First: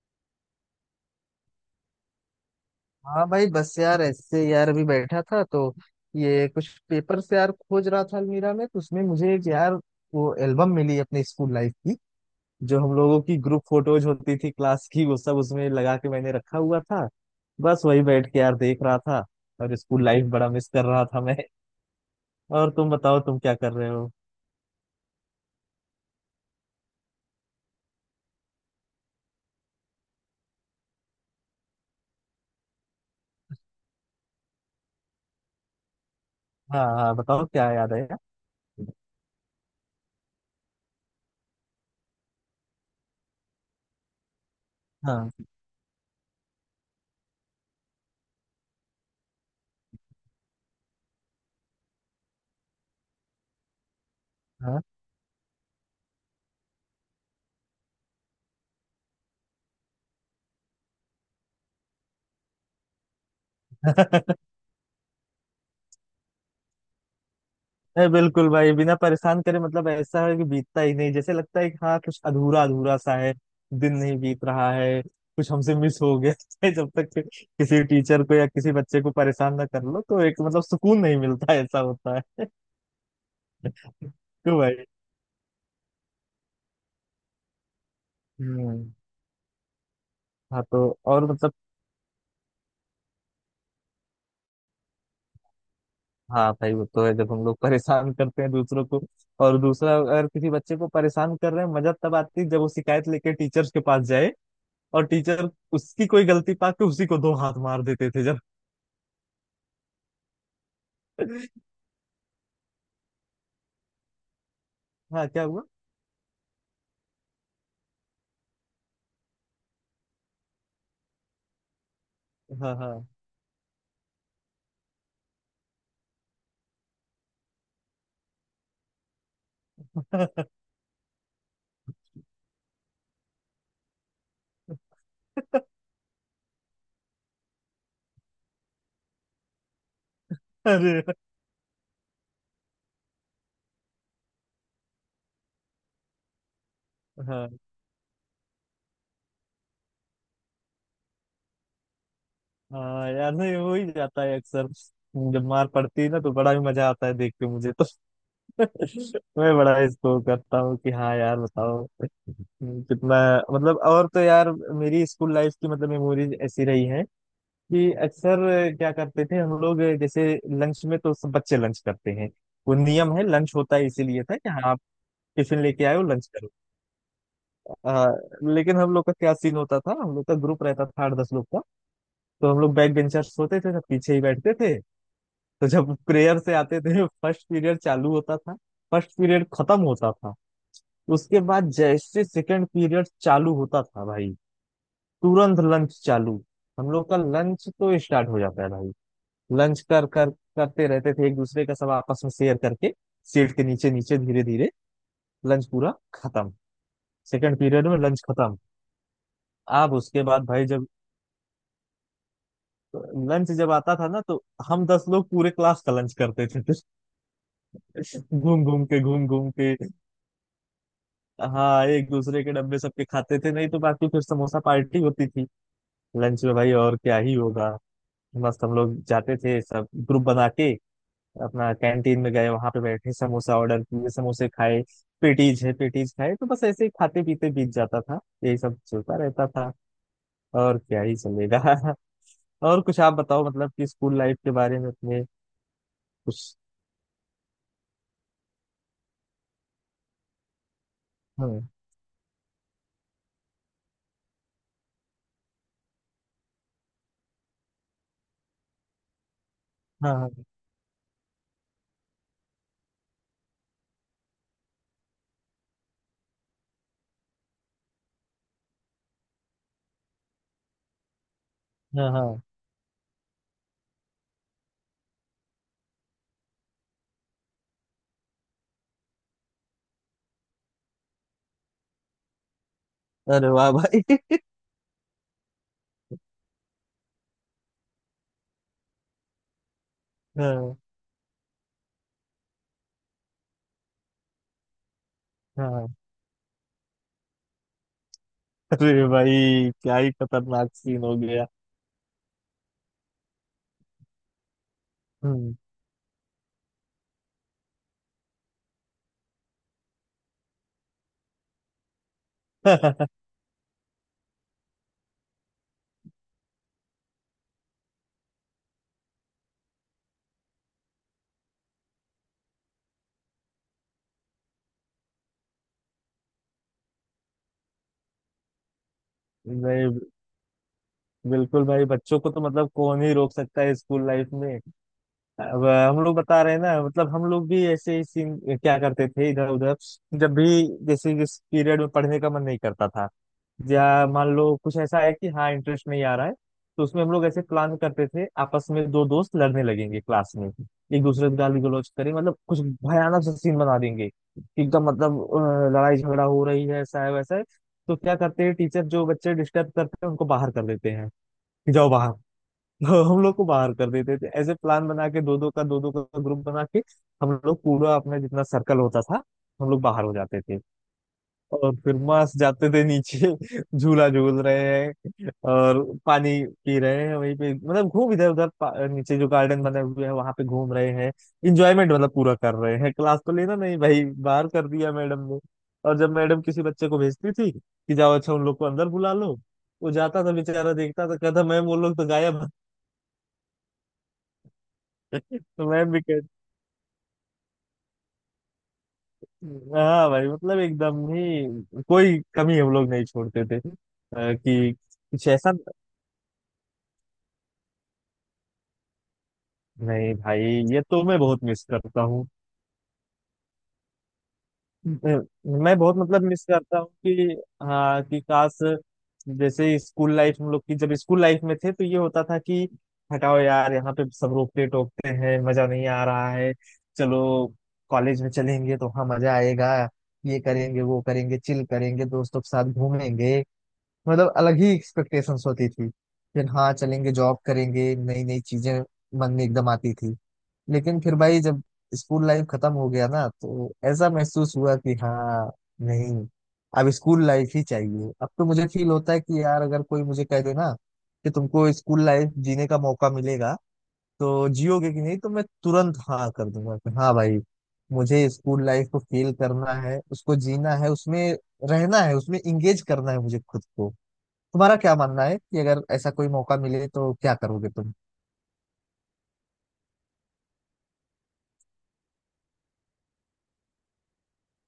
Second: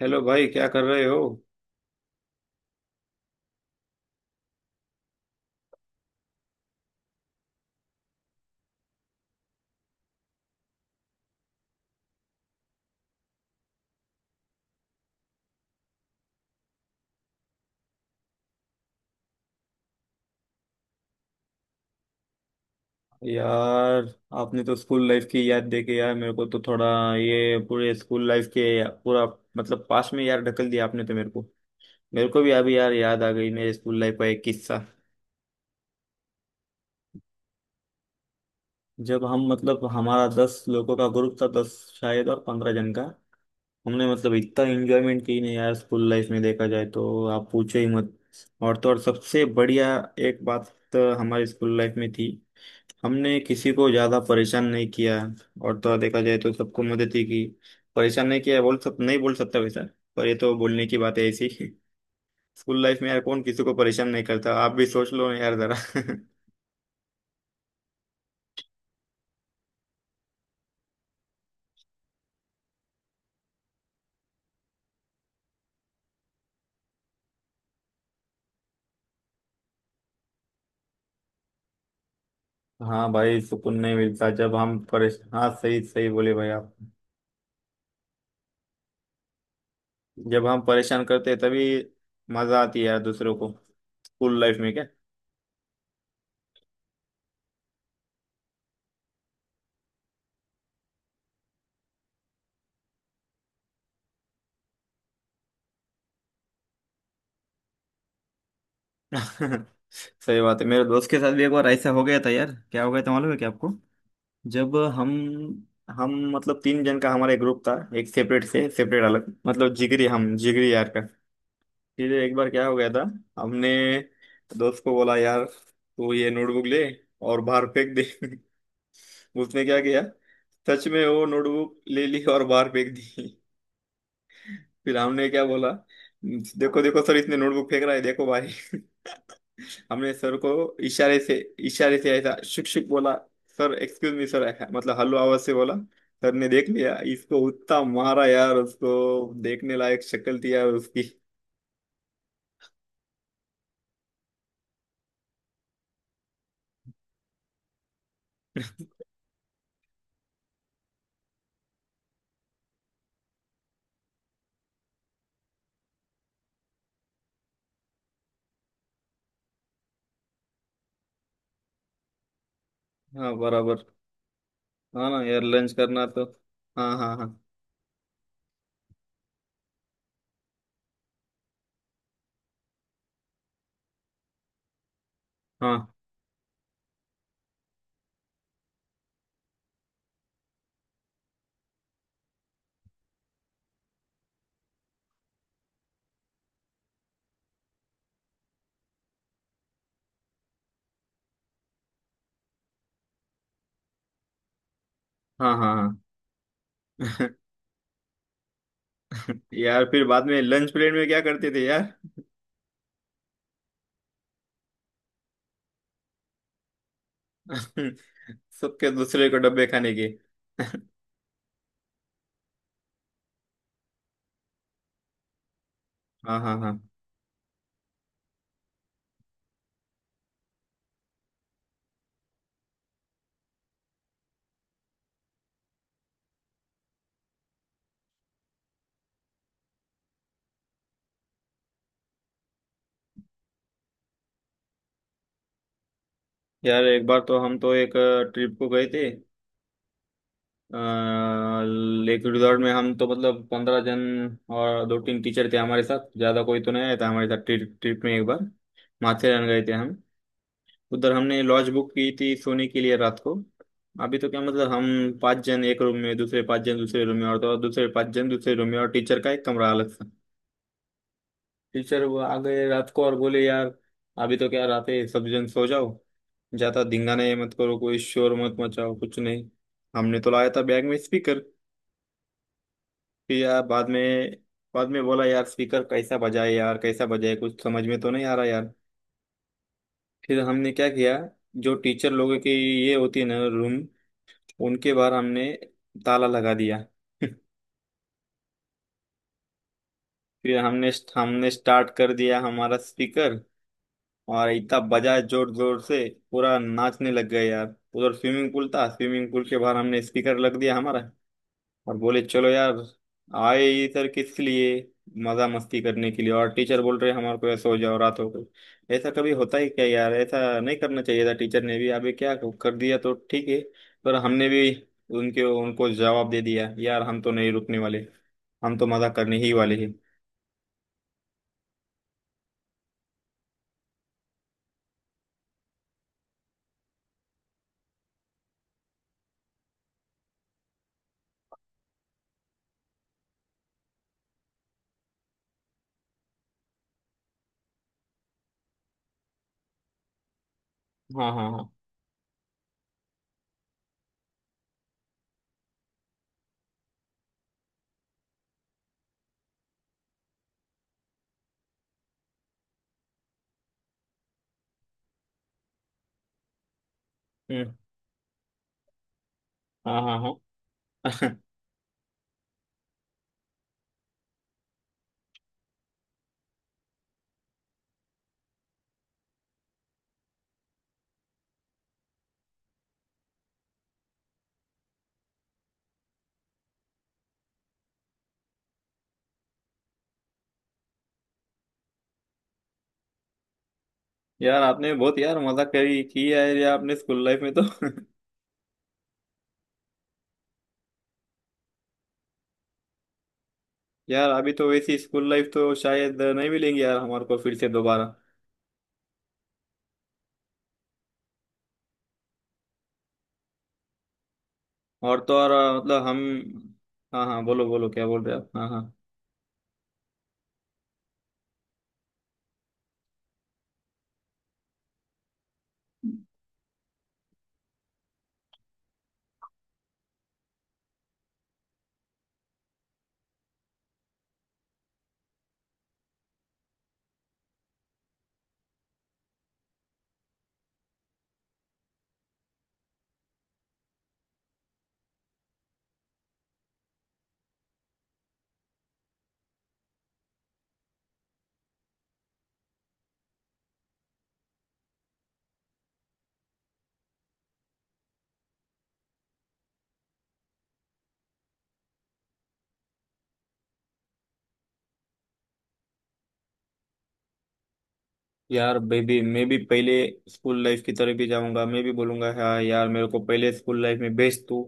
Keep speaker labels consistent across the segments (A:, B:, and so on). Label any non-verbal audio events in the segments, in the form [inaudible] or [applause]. A: Hello भाई, क्या कर रहे हो।
B: हाँ भाई बस यार, ऐसे यार अभी बैठा था तो ये कुछ पेपर से यार खोज रहा था अलमीरा में, तो उसमें मुझे एक यार वो एल्बम मिली अपने स्कूल लाइफ की। जो हम लोगों की ग्रुप फोटोज होती थी क्लास की, वो सब उसमें लगा के मैंने रखा हुआ था। बस वही बैठ के यार देख रहा था, और स्कूल लाइफ बड़ा मिस कर रहा था मैं। [laughs] और तुम बताओ, तुम क्या कर रहे
A: यार
B: हो?
A: आपने तो स्कूल लाइफ की याद दे के यार मेरे को तो थोड़ा, ये पूरे स्कूल लाइफ के पूरा, मतलब पास में यार ढकल दिया आपने तो मेरे को। मेरे को भी अभी यार याद आ गई मेरे स्कूल लाइफ का एक किस्सा।
B: हाँ हाँ, बताओ क्या याद है यार?
A: जब हम मतलब हमारा 10 लोगों का ग्रुप था, 10 शायद, और 15 जन का, हमने मतलब इतना एंजॉयमेंट
B: हाँ
A: की ना यार स्कूल लाइफ में, देखा जाए तो आप पूछो ही मत। और तो और सबसे बढ़िया एक बात तो हमारी स्कूल लाइफ में थी, हमने किसी को ज्यादा परेशान नहीं किया। और तो और देखा जाए तो सबको मदद ही की। परेशान नहीं किया बोल सब नहीं बोल सकता वैसा, पर ये तो बोलने की बात है ऐसी। [laughs] स्कूल लाइफ में यार कौन किसी को परेशान
B: हाँ।
A: नहीं
B: [laughs]
A: करता, आप भी सोच लो यार जरा। [laughs]
B: नहीं बिल्कुल भाई, बिना परेशान करे मतलब ऐसा है कि बीतता ही नहीं, जैसे लगता है कि हाँ कुछ अधूरा अधूरा सा है। दिन नहीं बीत रहा है, कुछ हमसे मिस हो गया [laughs] है। जब तक कि किसी टीचर को या किसी बच्चे को परेशान ना कर लो, तो एक मतलब सुकून नहीं मिलता, ऐसा होता है।
A: हाँ भाई, सुकून नहीं
B: [laughs]
A: मिलता जब
B: तो
A: हम
B: भाई।
A: परेश हाँ, सही सही बोले भाई आप।
B: हम्म।
A: जब हम
B: हाँ तो
A: परेशान
B: और
A: करते हैं
B: मतलब,
A: तभी मजा आती है यार दूसरों को, स्कूल लाइफ में क्या।
B: हाँ भाई वो तो है, जब हम लोग परेशान करते हैं दूसरों को। और दूसरा अगर किसी बच्चे को परेशान कर रहे हैं, मजा तब आती है जब वो शिकायत लेके टीचर्स के पास जाए, और टीचर उसकी कोई गलती पा के उसी को दो हाथ मार देते थे जब।
A: [laughs] सही बात है, मेरे दोस्त के साथ भी एक
B: [laughs]
A: बार ऐसा हो गया था यार। क्या हो गया था मालूम है क्या आपको? जब हम
B: हाँ क्या हुआ।
A: हम मतलब 3 जन का हमारा एक ग्रुप था, एक सेपरेट से सेपरेट अलग मतलब जिगरी, हम जिगरी यार का। फिर एक बार क्या
B: हाँ
A: हो गया
B: हाँ।
A: था, हमने दोस्त को बोला यार तू ये नोटबुक ले और बाहर फेंक दे। [laughs] उसने क्या किया,
B: [laughs]
A: सच में वो नोटबुक ले ली और बाहर फेंक दी। [laughs] फिर हमने क्या बोला, देखो देखो सर इसने नोटबुक फेंक रहा है देखो भाई। [laughs] हमने सर को
B: अरे।
A: इशारे से, इशारे से ऐसा शुक शुक बोला, सर एक्सक्यूज मी सर, ऐसा मतलब हल्लो आवाज से बोला। सर ने देख लिया इसको,
B: हाँ
A: उतना मारा यार उसको, देखने लायक शक्ल थी यार उसकी।
B: हाँ यार, नहीं हो ही जाता है अक्सर। जब मार पड़ती है ना तो बड़ा ही मजा आता है देख के मुझे तो। [laughs]
A: [laughs]
B: मैं बड़ा इसको करता हूँ कि हाँ यार बताओ कितना। मतलब और तो यार मेरी स्कूल लाइफ की मतलब मेमोरीज ऐसी रही हैं कि अक्सर क्या करते थे हम लोग, जैसे लंच में तो सब बच्चे लंच करते हैं, वो नियम है,
A: हाँ
B: लंच होता
A: बराबर,
B: है इसीलिए, था कि हाँ
A: हाँ ना यार
B: टिफिन
A: लंच
B: लेके आए हो
A: करना तो।
B: लंच करो।
A: हाँ हाँ हाँ।
B: हाँ। लेकिन हम लोग का क्या सीन होता था, हम लोग का ग्रुप रहता था 8-10 लोग का। तो हम लोग बैक बेंचर्स होते थे, सब पीछे ही बैठते थे, तो जब
A: हाँ
B: प्रेयर से आते थे [laughs] फर्स्ट पीरियड चालू होता था। फर्स्ट पीरियड खत्म होता था, उसके बाद जैसे सेकंड पीरियड चालू होता था भाई, तुरंत लंच चालू। हम लोग का लंच तो स्टार्ट हो जाता है भाई। लंच कर कर करते रहते थे एक दूसरे का, सब आपस में शेयर करके, सीट के नीचे नीचे, धीरे धीरे।
A: हाँ
B: लंच
A: हाँ
B: पूरा
A: हाँ।
B: खत्म, सेकंड पीरियड में लंच खत्म।
A: [laughs] यार
B: आप
A: फिर
B: उसके
A: बाद में
B: बाद भाई,
A: लंच
B: जब
A: पीरियड में क्या करते थे यार।
B: लंच जब आता था ना तो हम 10 लोग पूरे क्लास का लंच करते थे फिर। [laughs]
A: [laughs]
B: घूम घूम
A: सबके
B: के, घूम
A: दूसरे को
B: घूम
A: डब्बे
B: के।
A: खाने के।
B: हाँ एक दूसरे के डब्बे सबके खाते थे, नहीं तो बाकी फिर समोसा पार्टी होती थी
A: हाँ
B: लंच में
A: हाँ
B: भाई,
A: हाँ।
B: और क्या ही होगा। मस्त हम लोग जाते थे, सब ग्रुप बना के अपना, कैंटीन में गए, वहां पे बैठे, समोसा ऑर्डर किए, समोसे खाए। पेटीज है, पेटीज खाए, तो बस ऐसे ही खाते पीते बीत जाता था, यही सब चलता रहता था। और क्या ही चलेगा। [laughs] और कुछ आप बताओ, मतलब कि स्कूल लाइफ के बारे में अपने उस।
A: यार एक बार तो हम तो एक ट्रिप को गए थे,
B: हाँ।
A: लेक रिजॉर्ट में। हम तो मतलब 15 जन और 2 3 टीचर थे हमारे साथ, ज़्यादा कोई तो नहीं आया था हमारे साथ ट्रिप ट्रिप में। एक बार माथेरान गए थे हम,
B: हाँ
A: उधर हमने लॉज बुक की थी सोने के लिए रात को। अभी तो क्या मतलब हम 5 जन एक रूम में, दूसरे 5 जन दूसरे रूम में, और तो और दूसरे 5 जन दूसरे रूम में, और टीचर का एक कमरा अलग सा। टीचर
B: हाँ।
A: वो आ
B: हाँ।
A: गए रात को और बोले यार अभी तो क्या रात है, सब जन सो जाओ, ज़्यादा धिंगाना ये मत करो, कोई शोर मत मचाओ कुछ नहीं। हमने तो लाया था बैग में स्पीकर। फिर
B: अरे
A: यार
B: वाह
A: बाद में
B: भाई।
A: बाद में बोला यार स्पीकर कैसा बजाए यार कैसा बजाए, कुछ समझ में तो नहीं आ रहा यार। फिर
B: [laughs]
A: हमने
B: हाँ
A: क्या किया, जो टीचर लोगों की ये होती है ना रूम, उनके बाहर हमने
B: हाँ।
A: ताला लगा दिया। [laughs]
B: अरे भाई क्या ही
A: फिर
B: खतरनाक
A: हमने
B: सीन हो गया।
A: हमने स्टार्ट कर दिया हमारा स्पीकर और इतना बजाए जोर
B: हम्म।
A: जोर से, पूरा नाचने लग गए यार। उधर स्विमिंग पूल था, स्विमिंग पूल के बाहर हमने स्पीकर लग दिया हमारा, और बोले चलो यार
B: [laughs]
A: आए इधर किस लिए, मजा मस्ती करने के लिए। और टीचर बोल रहे हमारे को ऐसा हो जाओ, रात हो गई, ऐसा कभी होता ही क्या यार, ऐसा नहीं करना चाहिए था, टीचर ने भी अभी क्या कर दिया तो ठीक है, पर हमने भी उनके उनको जवाब दे दिया यार, हम तो नहीं रुकने वाले, हम तो मजा करने ही वाले हैं।
B: नहीं बिल्कुल भाई, बच्चों को तो मतलब कौन ही रोक सकता है स्कूल लाइफ में। अब हम लोग बता रहे हैं ना, मतलब हम लोग भी ऐसे ही सीन क्या करते थे इधर उधर। जब भी, जैसे जिस पीरियड में पढ़ने का मन नहीं करता था, या मान लो कुछ ऐसा है कि हाँ इंटरेस्ट नहीं आ रहा है, तो उसमें हम लोग ऐसे प्लान करते थे आपस में, दो दोस्त लड़ने लगेंगे क्लास में, एक दूसरे
A: हाँ
B: को
A: हाँ
B: गाली
A: हाँ।
B: गलौज करें, मतलब कुछ भयानक सा सीन बना देंगे कि एकदम मतलब लड़ाई झगड़ा हो रही है, ऐसा है वैसा है। तो क्या करते हैं टीचर, जो बच्चे डिस्टर्ब करते हैं उनको बाहर कर देते हैं कि जाओ बाहर। [laughs] तो हम लोग को बाहर कर देते थे, ऐसे प्लान बना के, दो दो का, दो दो का ग्रुप बना के, हम लोग
A: हम्म।
B: पूरा अपना जितना सर्कल होता था, हम लोग
A: हाँ
B: बाहर हो
A: हाँ
B: जाते थे।
A: हाँ। [laughs]
B: और फिर मस्त जाते थे नीचे। [laughs] झूला झूल रहे हैं और पानी पी रहे हैं वहीं पे, मतलब घूम इधर उधर नीचे जो गार्डन बने हुए हैं वहां पे घूम रहे हैं। इंजॉयमेंट मतलब पूरा कर रहे हैं, क्लास तो लेना नहीं भाई। बाहर कर दिया मैडम ने। और जब मैडम किसी बच्चे को भेजती थी कि जाओ अच्छा उन लोग को अंदर बुला लो, वो जाता था बेचारा, देखता था, कहता मैम वो लोग तो गायब हैं।"
A: यार आपने बहुत यार
B: [laughs]
A: मजा
B: तो मैम भी
A: करी की
B: कहती।
A: है यार आपने स्कूल लाइफ में तो।
B: हाँ भाई, मतलब एकदम ही कोई कमी हम लोग नहीं छोड़ते थे
A: [laughs] यार अभी तो
B: कि
A: वैसी स्कूल
B: कुछ
A: लाइफ
B: ऐसा।
A: तो शायद नहीं मिलेंगी यार हमारे को फिर से दोबारा।
B: नहीं भाई, ये तो मैं बहुत मिस करता हूँ। मैं
A: और तो और
B: मैं बहुत
A: मतलब हम।
B: मतलब मिस करता हूँ
A: हाँ
B: कि
A: हाँ, बोलो बोलो
B: हाँ
A: क्या
B: कि
A: बोल रहे हो आप,
B: काश।
A: हाँ हाँ।
B: जैसे स्कूल लाइफ हम लोग की, जब स्कूल लाइफ में थे तो ये होता था कि हटाओ यार, यहाँ पे सब रोकते टोकते हैं, मजा नहीं आ रहा है, चलो कॉलेज में चलेंगे तो वहाँ मजा आएगा, ये करेंगे वो करेंगे, चिल करेंगे, दोस्तों के साथ घूमेंगे, मतलब अलग ही एक्सपेक्टेशंस होती थी। फिर हाँ चलेंगे जॉब करेंगे, नई नई चीजें मन में एकदम आती थी। लेकिन फिर भाई जब स्कूल लाइफ खत्म हो गया ना तो ऐसा महसूस हुआ कि हाँ नहीं, अब स्कूल लाइफ ही चाहिए। अब तो मुझे फील होता है कि यार अगर कोई मुझे कह दे ना कि तुमको स्कूल लाइफ जीने का मौका मिलेगा तो जियोगे कि नहीं, तो मैं तुरंत हाँ कर दूंगा कि हाँ भाई, मुझे स्कूल लाइफ को फील करना है, उसको जीना है, उसमें रहना है, उसमें इंगेज करना है मुझे खुद को। तुम्हारा क्या मानना है कि अगर ऐसा कोई मौका मिले तो क्या करोगे तुम?
A: यार बेबी मैं भी पहले स्कूल लाइफ की तरफ ही जाऊंगा, मैं भी बोलूंगा हाँ यार मेरे को पहले स्कूल लाइफ में भेज तू।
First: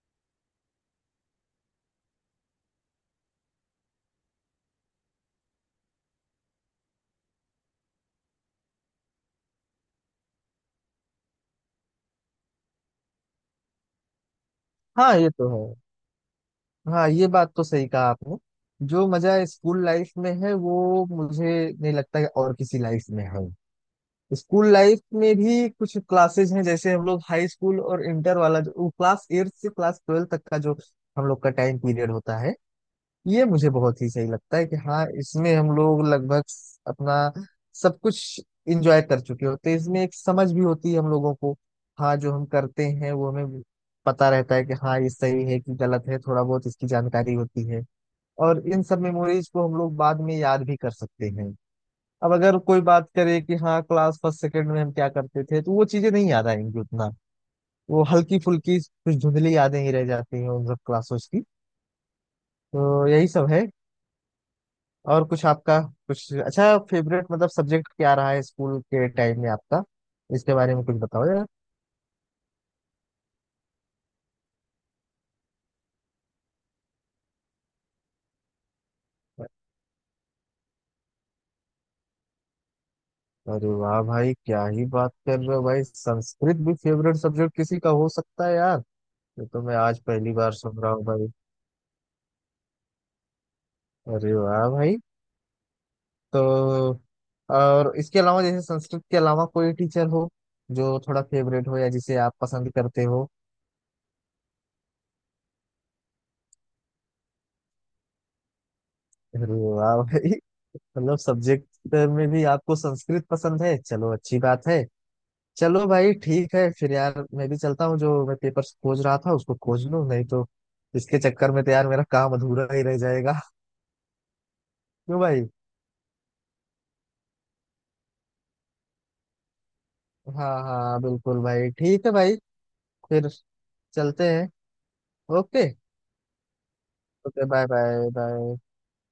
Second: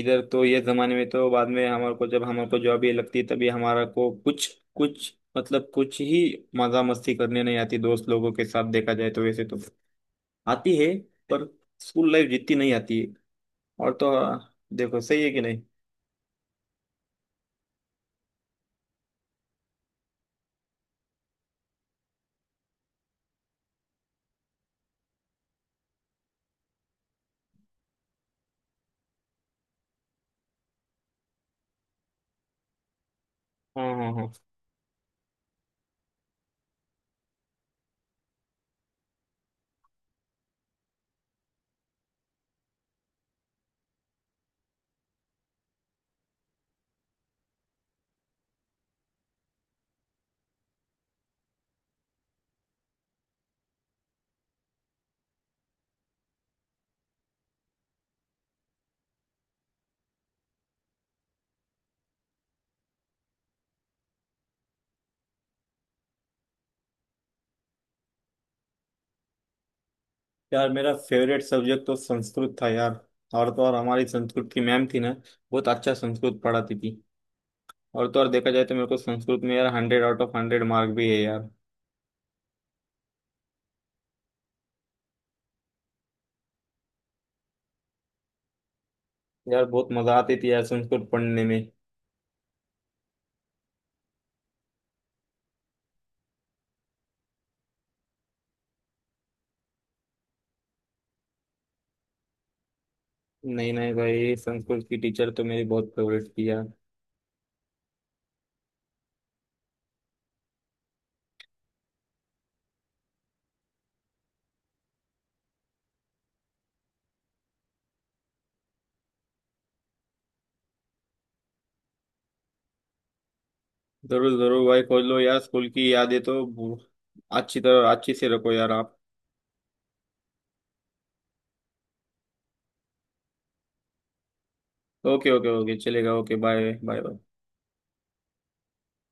A: इधर तो ये जमाने में तो बाद में हमारे को जब हमारे को जॉब ही लगती है तभी हमारा को कुछ, कुछ मतलब कुछ ही मजा मस्ती करने नहीं आती दोस्त लोगों के साथ, देखा जाए तो वैसे तो आती है, पर स्कूल लाइफ जितनी नहीं आती है। और तो हाँ, देखो
B: हाँ
A: सही है
B: ये
A: कि
B: तो
A: नहीं।
B: है। हाँ ये बात तो सही कहा आपने। जो मजा स्कूल लाइफ में है, वो मुझे नहीं लगता कि और किसी लाइफ में है। स्कूल लाइफ में भी कुछ क्लासेज हैं, जैसे हम लोग हाई स्कूल और इंटर वाला, जो क्लास 8 से क्लास 12 तक का जो हम लोग का टाइम पीरियड होता है, ये मुझे
A: हाँ
B: बहुत ही
A: हाँ
B: सही
A: हाँ।
B: लगता है कि हाँ इसमें हम लोग लगभग अपना सब कुछ इंजॉय कर चुके होते हैं, इसमें एक समझ भी होती है हम लोगों को। हाँ जो हम करते हैं वो हमें पता रहता है कि हाँ ये सही है कि गलत है, थोड़ा बहुत इसकी जानकारी होती है। और इन सब मेमोरीज को हम लोग बाद में याद भी कर सकते हैं। अब अगर कोई बात करे कि हाँ क्लास फर्स्ट सेकंड में हम क्या करते थे तो वो चीजें नहीं याद आएंगी उतना। वो हल्की फुल्की कुछ धुंधली यादें ही रह जाती हैं उन सब क्लासों की। तो यही सब है। और कुछ आपका, कुछ अच्छा फेवरेट मतलब सब्जेक्ट क्या रहा है स्कूल के टाइम में आपका, इसके
A: यार
B: बारे में
A: मेरा
B: कुछ बताओ
A: फेवरेट
B: यार।
A: सब्जेक्ट तो संस्कृत था यार। और तो और हमारी संस्कृत की मैम थी ना, बहुत अच्छा संस्कृत पढ़ाती थी। और तो और देखा जाए तो मेरे को संस्कृत में यार 100 आउट ऑफ 100 मार्क भी है यार।
B: अरे वाह भाई, क्या ही बात कर रहे हो भाई, संस्कृत भी फेवरेट सब्जेक्ट किसी का हो सकता है यार। ये तो
A: यार
B: मैं
A: बहुत
B: आज
A: मजा
B: पहली
A: आती थी
B: बार
A: यार
B: सुन रहा हूँ
A: संस्कृत
B: भाई।
A: पढ़ने में।
B: अरे वाह भाई। तो और इसके अलावा, जैसे संस्कृत के अलावा कोई टीचर हो जो थोड़ा फेवरेट हो या जिसे आप पसंद करते हो?
A: नहीं नहीं भाई संस्कृत की टीचर तो मेरी बहुत फेवरेट थी यार।
B: अरे वाह भाई, मतलब सब्जेक्ट में भी आपको संस्कृत पसंद है, चलो अच्छी बात है। चलो भाई ठीक है फिर, यार मैं भी चलता हूँ, जो मैं पेपर खोज रहा था उसको खोज लूँ, नहीं तो इसके चक्कर में तो यार मेरा काम अधूरा ही रह जाएगा।
A: जरूर जरूर भाई खोल
B: [laughs] क्यों
A: लो यार,
B: भाई।
A: स्कूल की यादें तो अच्छी तरह अच्छी से रखो यार आप।
B: हाँ हाँ बिल्कुल भाई, ठीक है भाई, फिर चलते हैं।
A: ओके ओके
B: ओके,
A: ओके चलेगा, okay bye bye bye.
B: Okay bye bye bye.